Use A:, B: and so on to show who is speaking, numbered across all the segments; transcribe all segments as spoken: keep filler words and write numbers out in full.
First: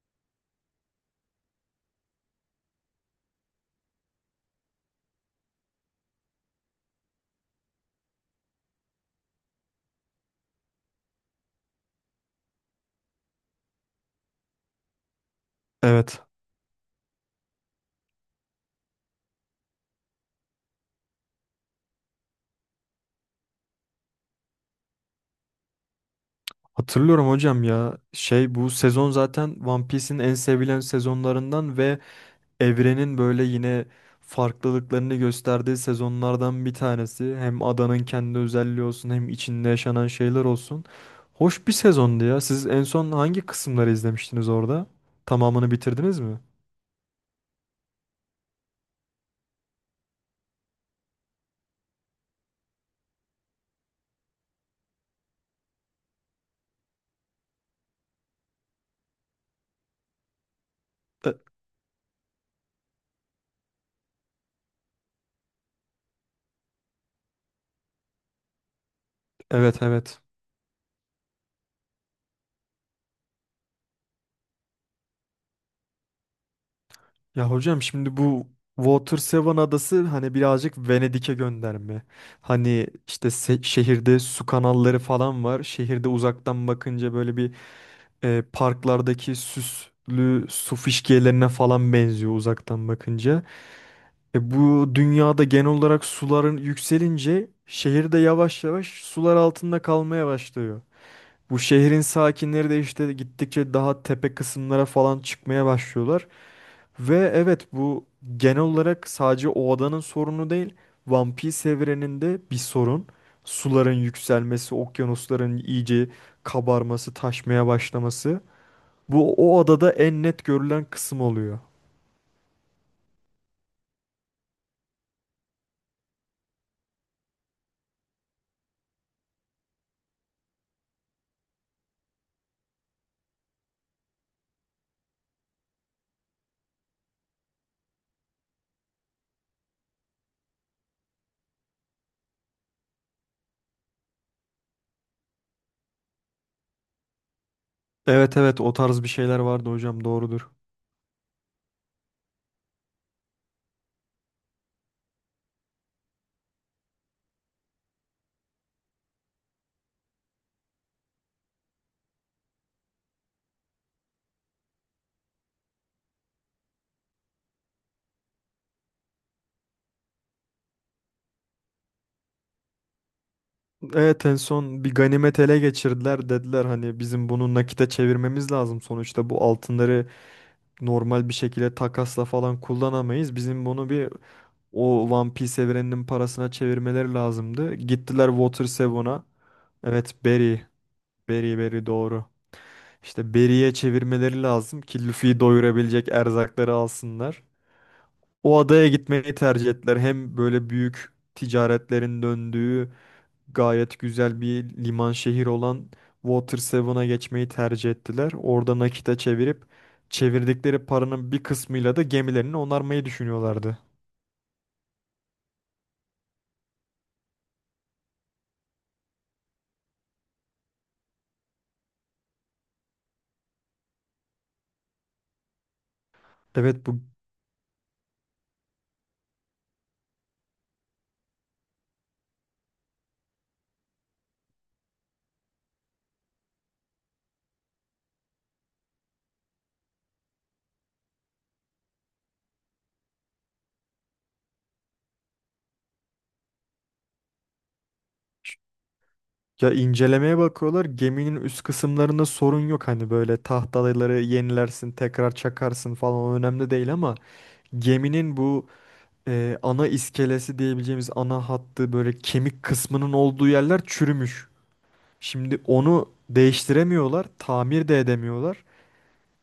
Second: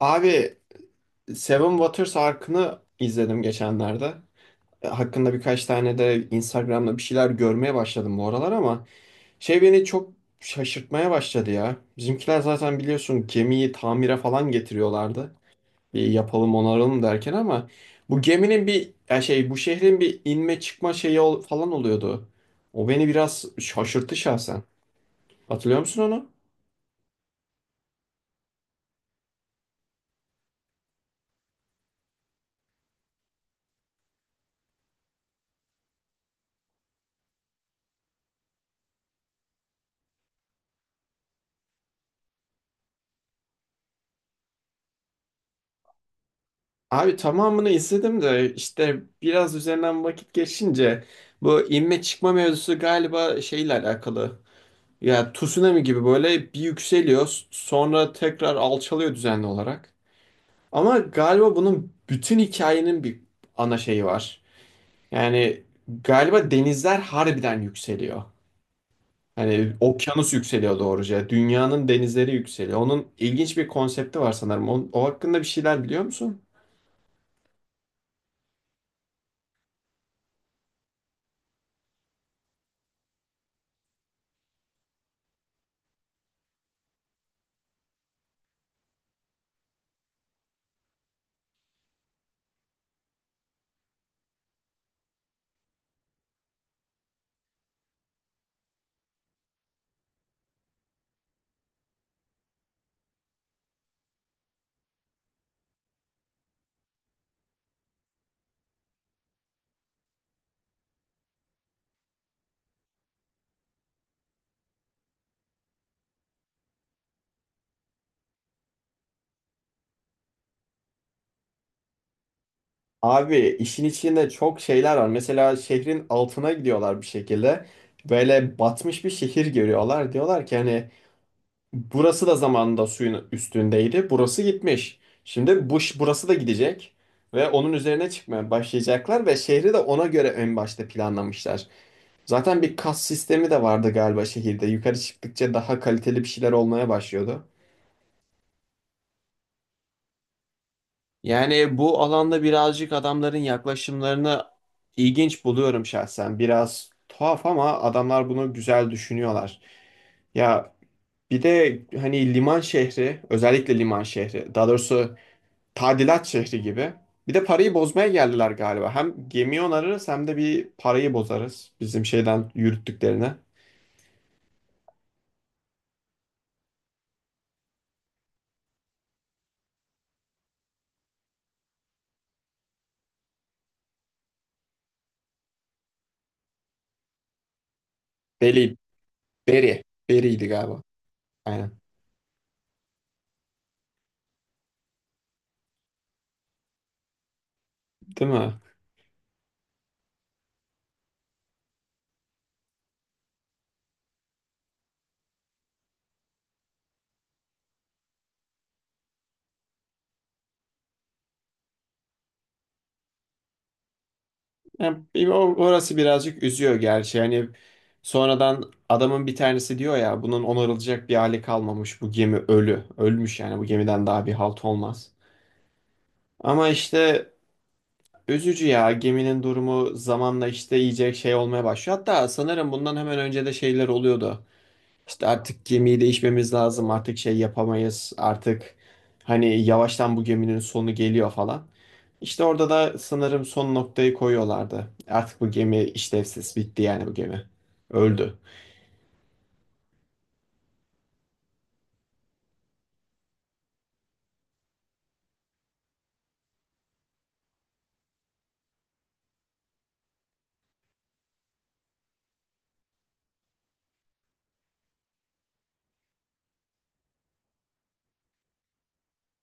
A: Abi Seven Waters Ark'ını izledim geçenlerde. E, hakkında birkaç tane de Instagram'da bir şeyler görmeye başladım bu aralar ama şey beni çok şaşırtmaya başladı ya. Bizimkiler zaten biliyorsun gemiyi tamire falan getiriyorlardı. Bir
B: Evet.
A: yapalım onaralım derken ama bu geminin bir ya şey bu şehrin bir inme çıkma şeyi ol- falan oluyordu. O beni biraz şaşırttı şahsen. Hatırlıyor musun onu?
B: Hatırlıyorum hocam ya. Şey bu sezon zaten One Piece'in en sevilen sezonlarından ve evrenin böyle yine farklılıklarını gösterdiği sezonlardan bir tanesi. Hem adanın kendi özelliği olsun hem içinde yaşanan şeyler olsun. Hoş bir sezondu ya. Siz en son hangi kısımları izlemiştiniz orada? Tamamını bitirdiniz mi?
A: Abi tamamını izledim de işte biraz üzerinden vakit geçince bu inme çıkma mevzusu galiba şeyle alakalı. Ya tsunami gibi böyle bir yükseliyor sonra tekrar alçalıyor düzenli olarak. Ama
B: E-
A: galiba bunun bütün hikayenin bir ana şeyi var. Yani galiba denizler harbiden yükseliyor. Hani
B: Evet, evet.
A: okyanus yükseliyor doğruca. Dünyanın denizleri yükseliyor. Onun ilginç bir konsepti var sanırım. O, o hakkında bir şeyler biliyor musun?
B: Ya hocam, şimdi bu Water Seven adası hani birazcık Venedik'e gönderme. Hani işte se- şehirde su kanalları falan var. Şehirde uzaktan bakınca böyle bir, e, parklardaki süslü su fişkiyelerine falan benziyor uzaktan bakınca. E, bu dünyada genel olarak suların yükselince şehirde yavaş yavaş sular altında kalmaya başlıyor. Bu şehrin sakinleri de işte gittikçe daha tepe kısımlara falan çıkmaya başlıyorlar. Ve evet, bu genel olarak sadece o adanın sorunu değil. One Piece evreninde bir sorun. Suların yükselmesi, okyanusların iyice kabarması, taşmaya başlaması. Bu o adada en net görülen kısım oluyor.
A: Abi işin içinde çok şeyler var. Mesela şehrin altına gidiyorlar bir şekilde. Böyle batmış bir şehir görüyorlar. Diyorlar ki hani burası da zamanında suyun üstündeydi. Burası gitmiş. Şimdi bu ş- burası da gidecek ve onun üzerine çıkmaya başlayacaklar ve şehri de ona göre en başta planlamışlar. Zaten bir kas sistemi de vardı galiba şehirde. Yukarı çıktıkça daha kaliteli bir şeyler olmaya başlıyordu.
B: Evet, evet, o tarz bir şeyler vardı hocam, doğrudur.
A: Yani bu alanda birazcık adamların yaklaşımlarını ilginç buluyorum şahsen. Biraz tuhaf ama adamlar bunu güzel düşünüyorlar. Ya bir de hani liman şehri, özellikle liman şehri, daha doğrusu tadilat şehri gibi. Bir de parayı bozmaya geldiler galiba. Hem gemi onarırız hem de bir parayı bozarız bizim şeyden yürüttüklerine.
B: Evet, en son bir ganimet ele geçirdiler, dediler hani bizim bunu nakite çevirmemiz lazım, sonuçta bu altınları normal bir şekilde takasla falan kullanamayız. Bizim bunu bir, o One Piece evreninin parasına çevirmeleri lazımdı. Gittiler Water
A: Beri,
B: Seven'a.
A: Beri,
B: Evet,
A: Beri'ydi
B: Berry.
A: galiba.
B: Berry,
A: Aynen.
B: Berry, doğru. İşte Berry'e çevirmeleri lazım ki Luffy'yi doyurabilecek erzakları alsınlar.
A: Değil mi?
B: O adaya gitmeyi tercih ettiler. Hem böyle büyük ticaretlerin döndüğü gayet güzel bir liman şehir olan Water Seven'a geçmeyi tercih ettiler. Orada nakite çevirip çevirdikleri paranın bir kısmıyla da gemilerini onarmayı düşünüyorlardı.
A: Yani bir- o- orası birazcık üzüyor gerçi. Yani sonradan adamın bir tanesi diyor ya bunun onarılacak bir hali kalmamış. Bu gemi ölü. Ölmüş yani bu gemiden daha bir halt olmaz. Ama
B: Evet, bu,
A: işte üzücü ya geminin durumu zamanla işte iyice şey olmaya başlıyor. Hatta sanırım bundan hemen önce de şeyler oluyordu. İşte artık gemiyi değişmemiz lazım. Artık şey yapamayız. Artık hani yavaştan bu geminin sonu geliyor falan. İşte orada da sanırım son noktayı koyuyorlardı. Artık bu gemi işlevsiz bitti yani bu gemi. Öldü.
B: ya incelemeye bakıyorlar. Geminin üst kısımlarında sorun yok. Hani böyle tahtaları yenilersin, tekrar çakarsın falan, o önemli değil ama geminin bu, e, ana iskelesi diyebileceğimiz ana hattı, böyle kemik kısmının olduğu yerler çürümüş. Şimdi onu değiştiremiyorlar, tamir de edemiyorlar.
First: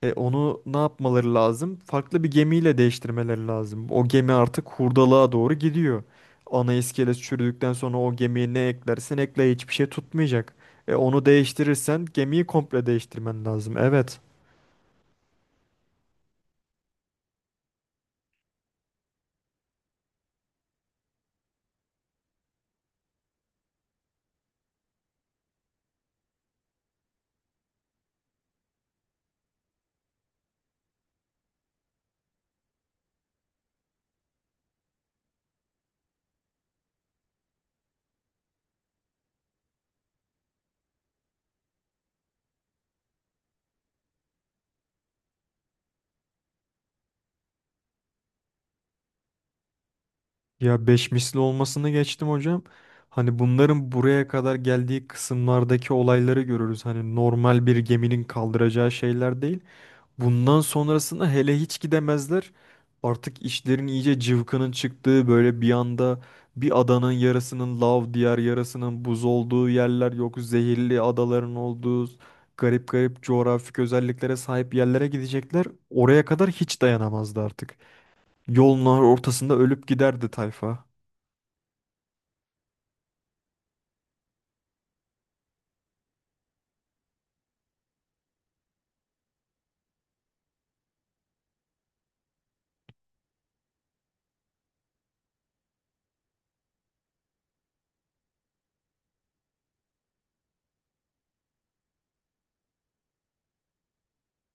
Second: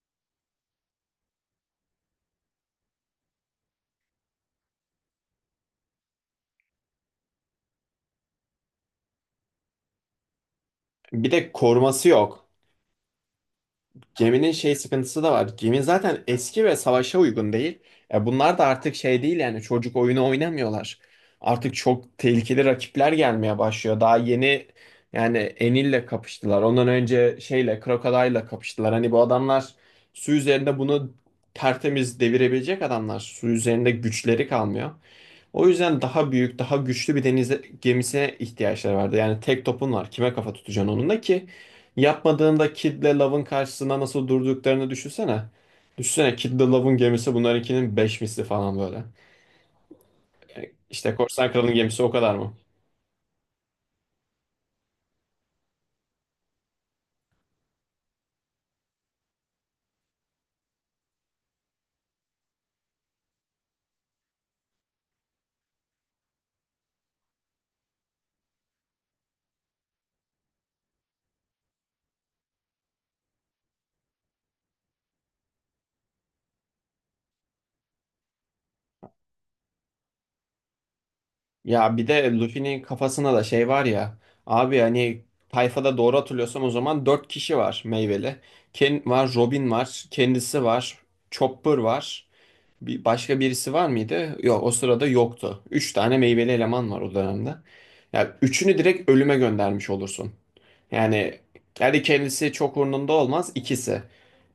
B: E onu ne yapmaları lazım? Farklı bir gemiyle değiştirmeleri lazım. O gemi artık hurdalığa doğru gidiyor. Ana iskelet çürüdükten sonra o gemiye ne eklersen ekle hiçbir şey tutmayacak. E onu
A: Bir de
B: değiştirirsen
A: koruması
B: gemiyi
A: yok.
B: komple değiştirmen lazım. Evet.
A: Geminin şey sıkıntısı da var. Gemi zaten eski ve savaşa uygun değil. E bunlar da artık şey değil yani çocuk oyunu oynamıyorlar. Artık çok tehlikeli rakipler gelmeye başlıyor. Daha yeni yani Enil'le kapıştılar. Ondan önce şeyle Crocodile'la kapıştılar. Hani bu adamlar su üzerinde bunu tertemiz devirebilecek adamlar. Su üzerinde güçleri kalmıyor. O yüzden daha büyük, daha güçlü bir deniz gemisine ihtiyaçları vardı. Yani tek topun var. Kime kafa tutacaksın onunla ki? Yapmadığında Kid'le Love'ın karşısında nasıl durduklarını düşünsene. Düşünsene Kid'le Love'ın gemisi bunlarınkinin beş misli falan böyle.
B: Ya beş
A: İşte
B: misli
A: Korsan Kral'ın
B: olmasını
A: gemisi o
B: geçtim
A: kadar mı?
B: hocam. Hani bunların buraya kadar geldiği kısımlardaki olayları görürüz. Hani normal bir geminin kaldıracağı şeyler değil. Bundan sonrasında hele hiç gidemezler. Artık işlerin iyice cıvkının çıktığı böyle bir anda bir adanın yarısının lav diğer yarısının buz olduğu yerler yok. Zehirli adaların olduğu garip garip coğrafik özelliklere sahip yerlere gidecekler. Oraya kadar hiç dayanamazdı artık. Yolun ortasında ölüp giderdi tayfa.
A: Ya bir de Luffy'nin kafasında da şey var ya. Abi hani tayfada doğru hatırlıyorsam o zaman dört kişi var meyveli. Ken var, Robin var, kendisi var, Chopper var. Bir başka birisi var mıydı? Yok o sırada yoktu. Üç tane meyveli eleman var o dönemde. Yani üçünü direkt ölüme göndermiş olursun. Yani kendi kendisi çok umurunda olmaz ikisi.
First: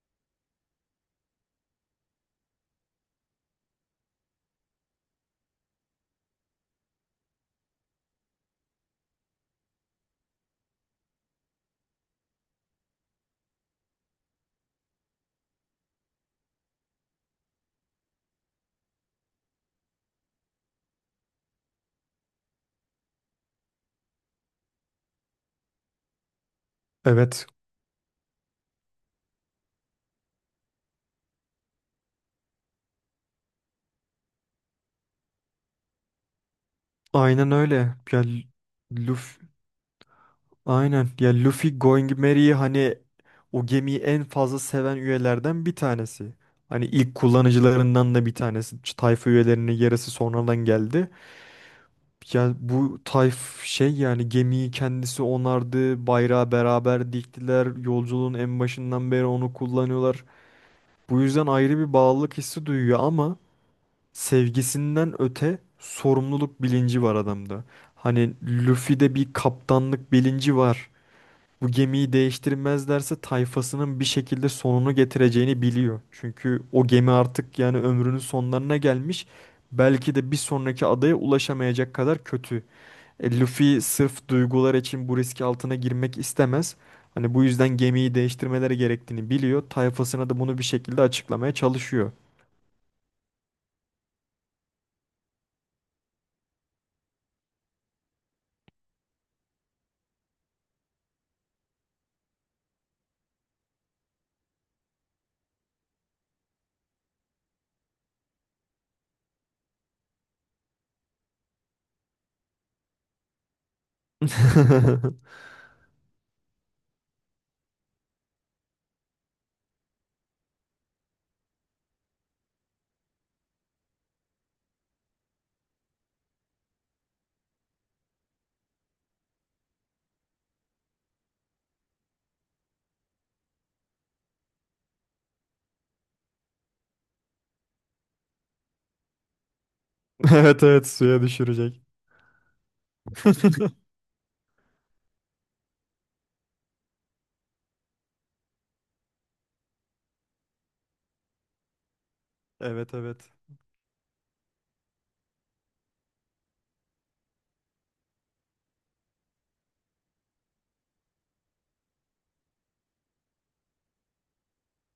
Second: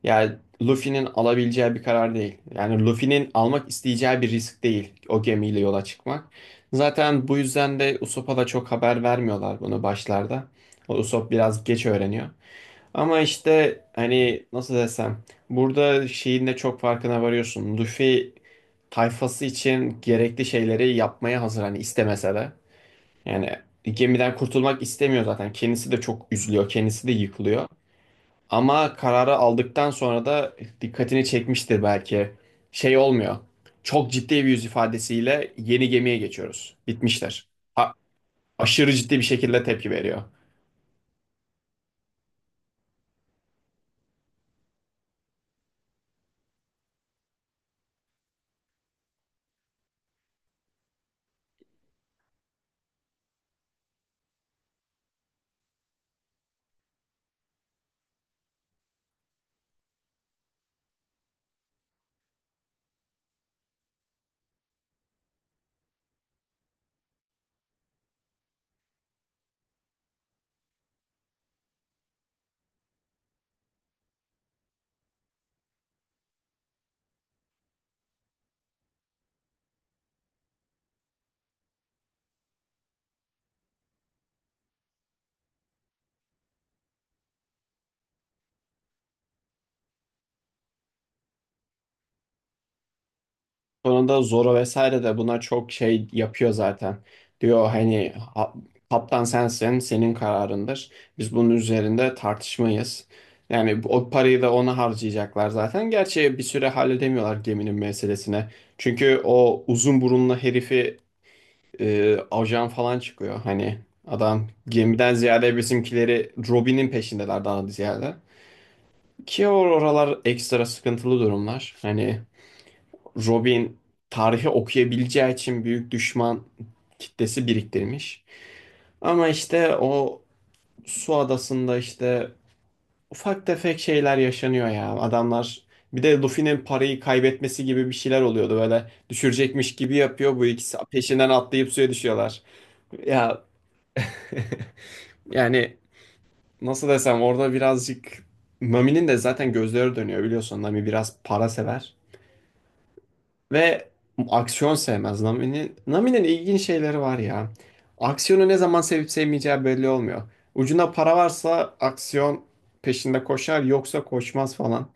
A: Yani Luffy'nin alabileceği bir karar değil. Yani Luffy'nin almak isteyeceği bir risk değil o gemiyle yola çıkmak. Zaten bu yüzden de Usopp'a da çok haber vermiyorlar bunu başlarda. O Usopp biraz geç öğreniyor. Ama işte hani nasıl desem burada şeyin de çok farkına varıyorsun. Luffy tayfası için gerekli şeyleri yapmaya hazır hani istemese de. Yani gemiden kurtulmak istemiyor zaten. Kendisi de çok üzülüyor. Kendisi de
B: Evet,
A: yıkılıyor. Ama kararı aldıktan sonra da dikkatini çekmiştir belki. Şey olmuyor. Çok ciddi bir yüz ifadesiyle yeni gemiye geçiyoruz. Bitmişler.
B: aynen
A: A-
B: öyle. Yani,
A: Aşırı ciddi bir şekilde tepki veriyor.
B: aynen. Ya Luffy Going Merry'i hani o gemiyi en fazla seven üyelerden bir tanesi. Hani ilk kullanıcılarından da bir tanesi. Ç- Tayfa üyelerinin yarısı sonradan geldi. Ya bu tayf, şey yani gemiyi kendisi onardı. Bayrağı beraber diktiler. Yolculuğun en başından beri onu kullanıyorlar. Bu yüzden ayrı bir bağlılık hissi duyuyor ama sevgisinden öte sorumluluk bilinci var adamda. Hani Luffy'de bir kaptanlık bilinci var. Bu gemiyi değiştirmezlerse tayfasının bir şekilde sonunu getireceğini biliyor. Çünkü o gemi artık yani ömrünün sonlarına gelmiş. Belki de bir sonraki adaya ulaşamayacak kadar kötü. E, Luffy sırf duygular için bu riski altına girmek istemez. Hani bu yüzden gemiyi değiştirmeleri gerektiğini biliyor. Tayfasına da bunu bir şekilde açıklamaya çalışıyor.
A: Sonunda Zoro vesaire de buna çok şey yapıyor zaten. Diyor hani, "Ha- kaptan sensin, senin kararındır. Biz bunun üzerinde tartışmayız." Yani bu- o parayı da ona harcayacaklar zaten. Gerçi bir süre halledemiyorlar geminin meselesine. Çünkü o uzun burunlu herifi e, ajan falan çıkıyor. Hani adam gemiden ziyade bizimkileri Robin'in peşindeler daha ziyade. Ki or- oralar ekstra sıkıntılı durumlar. Hani Robin tarihi okuyabileceği için büyük düşman kitlesi biriktirmiş. Ama işte o su adasında işte ufak tefek şeyler yaşanıyor ya. Adamlar bir de Luffy'nin parayı kaybetmesi gibi bir şeyler oluyordu böyle düşürecekmiş gibi yapıyor bu
B: Evet,
A: ikisi
B: evet, suya
A: peşinden atlayıp
B: düşürecek.
A: suya düşüyorlar. Ya yani nasıl desem orada birazcık Mami'nin de zaten gözleri dönüyor biliyorsun. Nami biraz para sever
B: Evet, evet.
A: ve aksiyon sevmez. Nami'nin Nami'nin ilginç şeyleri var ya. Aksiyonu ne zaman sevip sevmeyeceği belli olmuyor. Ucunda para varsa aksiyon peşinde koşar yoksa koşmaz falan.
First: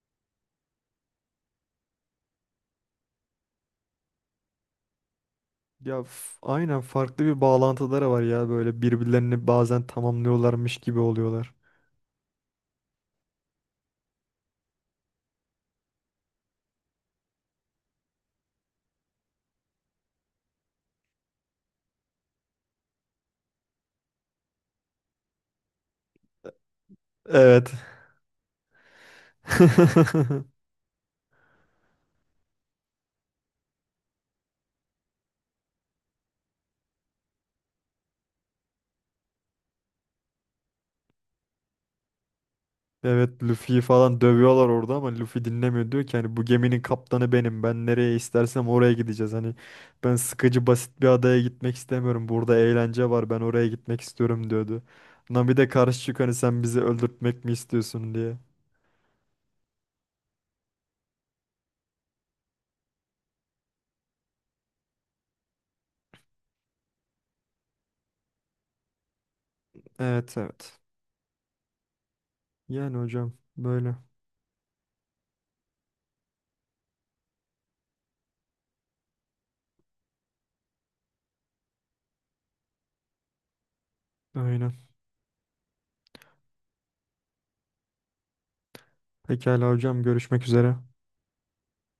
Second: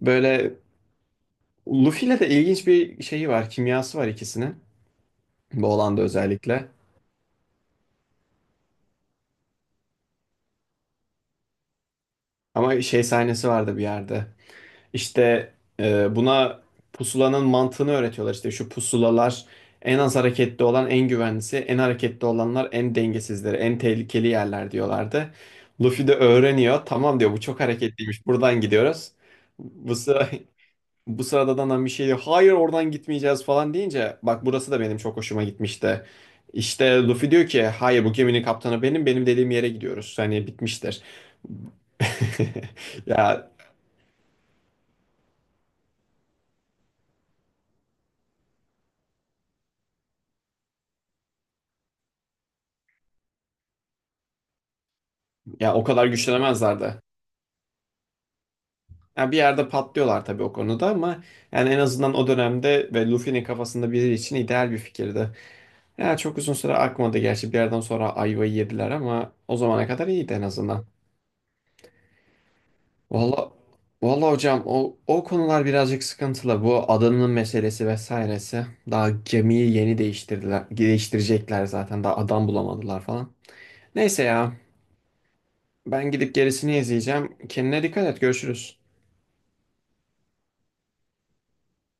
A: Böyle Luffy'yle de ilginç bir şeyi var, kimyası var ikisinin. Bu olanda
B: Ya f-
A: özellikle.
B: aynen, farklı bir bağlantıları var ya, böyle birbirlerini bazen tamamlıyorlarmış gibi oluyorlar.
A: Ama şey sahnesi vardı bir yerde. İşte e, buna pusulanın mantığını öğretiyorlar. İşte şu pusulalar en az hareketli olan en güvenlisi, en hareketli olanlar en dengesizleri, en tehlikeli yerler diyorlardı. Luffy de öğreniyor. Tamam diyor bu çok
B: Evet.
A: hareketliymiş. Buradan gidiyoruz. Bu sıra Bu sırada da bir şey diyor. Hayır oradan gitmeyeceğiz falan deyince bak burası da benim çok hoşuma gitmişti. İşte Luffy diyor ki hayır, bu geminin kaptanı benim, benim dediğim yere gidiyoruz. Hani bitmiştir.
B: Evet,
A: Ya
B: Luffy'yi falan dövüyorlar orada ama Luffy dinlemiyor, diyor ki hani bu geminin kaptanı benim, ben nereye istersem oraya gideceğiz, hani ben sıkıcı basit bir adaya gitmek istemiyorum, burada eğlence var, ben oraya gitmek istiyorum diyordu. Nami de
A: ya o
B: karşı
A: kadar
B: çıkıyor hani sen bizi
A: güçlenemezlerdi.
B: öldürtmek mi istiyorsun diye.
A: Yani bir yerde patlıyorlar tabii o konuda ama yani en azından o dönemde ve Luffy'nin kafasında biri için ideal bir fikirdi. Yani çok uzun süre akmadı gerçi bir yerden sonra ayvayı yediler ama o zamana kadar iyiydi
B: Evet,
A: en
B: evet.
A: azından.
B: Yani hocam
A: Valla
B: böyle,
A: valla hocam o, o konular birazcık sıkıntılı. Bu adanın meselesi vesairesi. Daha gemiyi yeni değiştirdiler, değiştirecekler zaten. Daha adam bulamadılar falan. Neyse ya
B: aynen.
A: ben gidip gerisini izleyeceğim. Kendine dikkat et, görüşürüz.
B: pekala hocam, görüşmek üzere.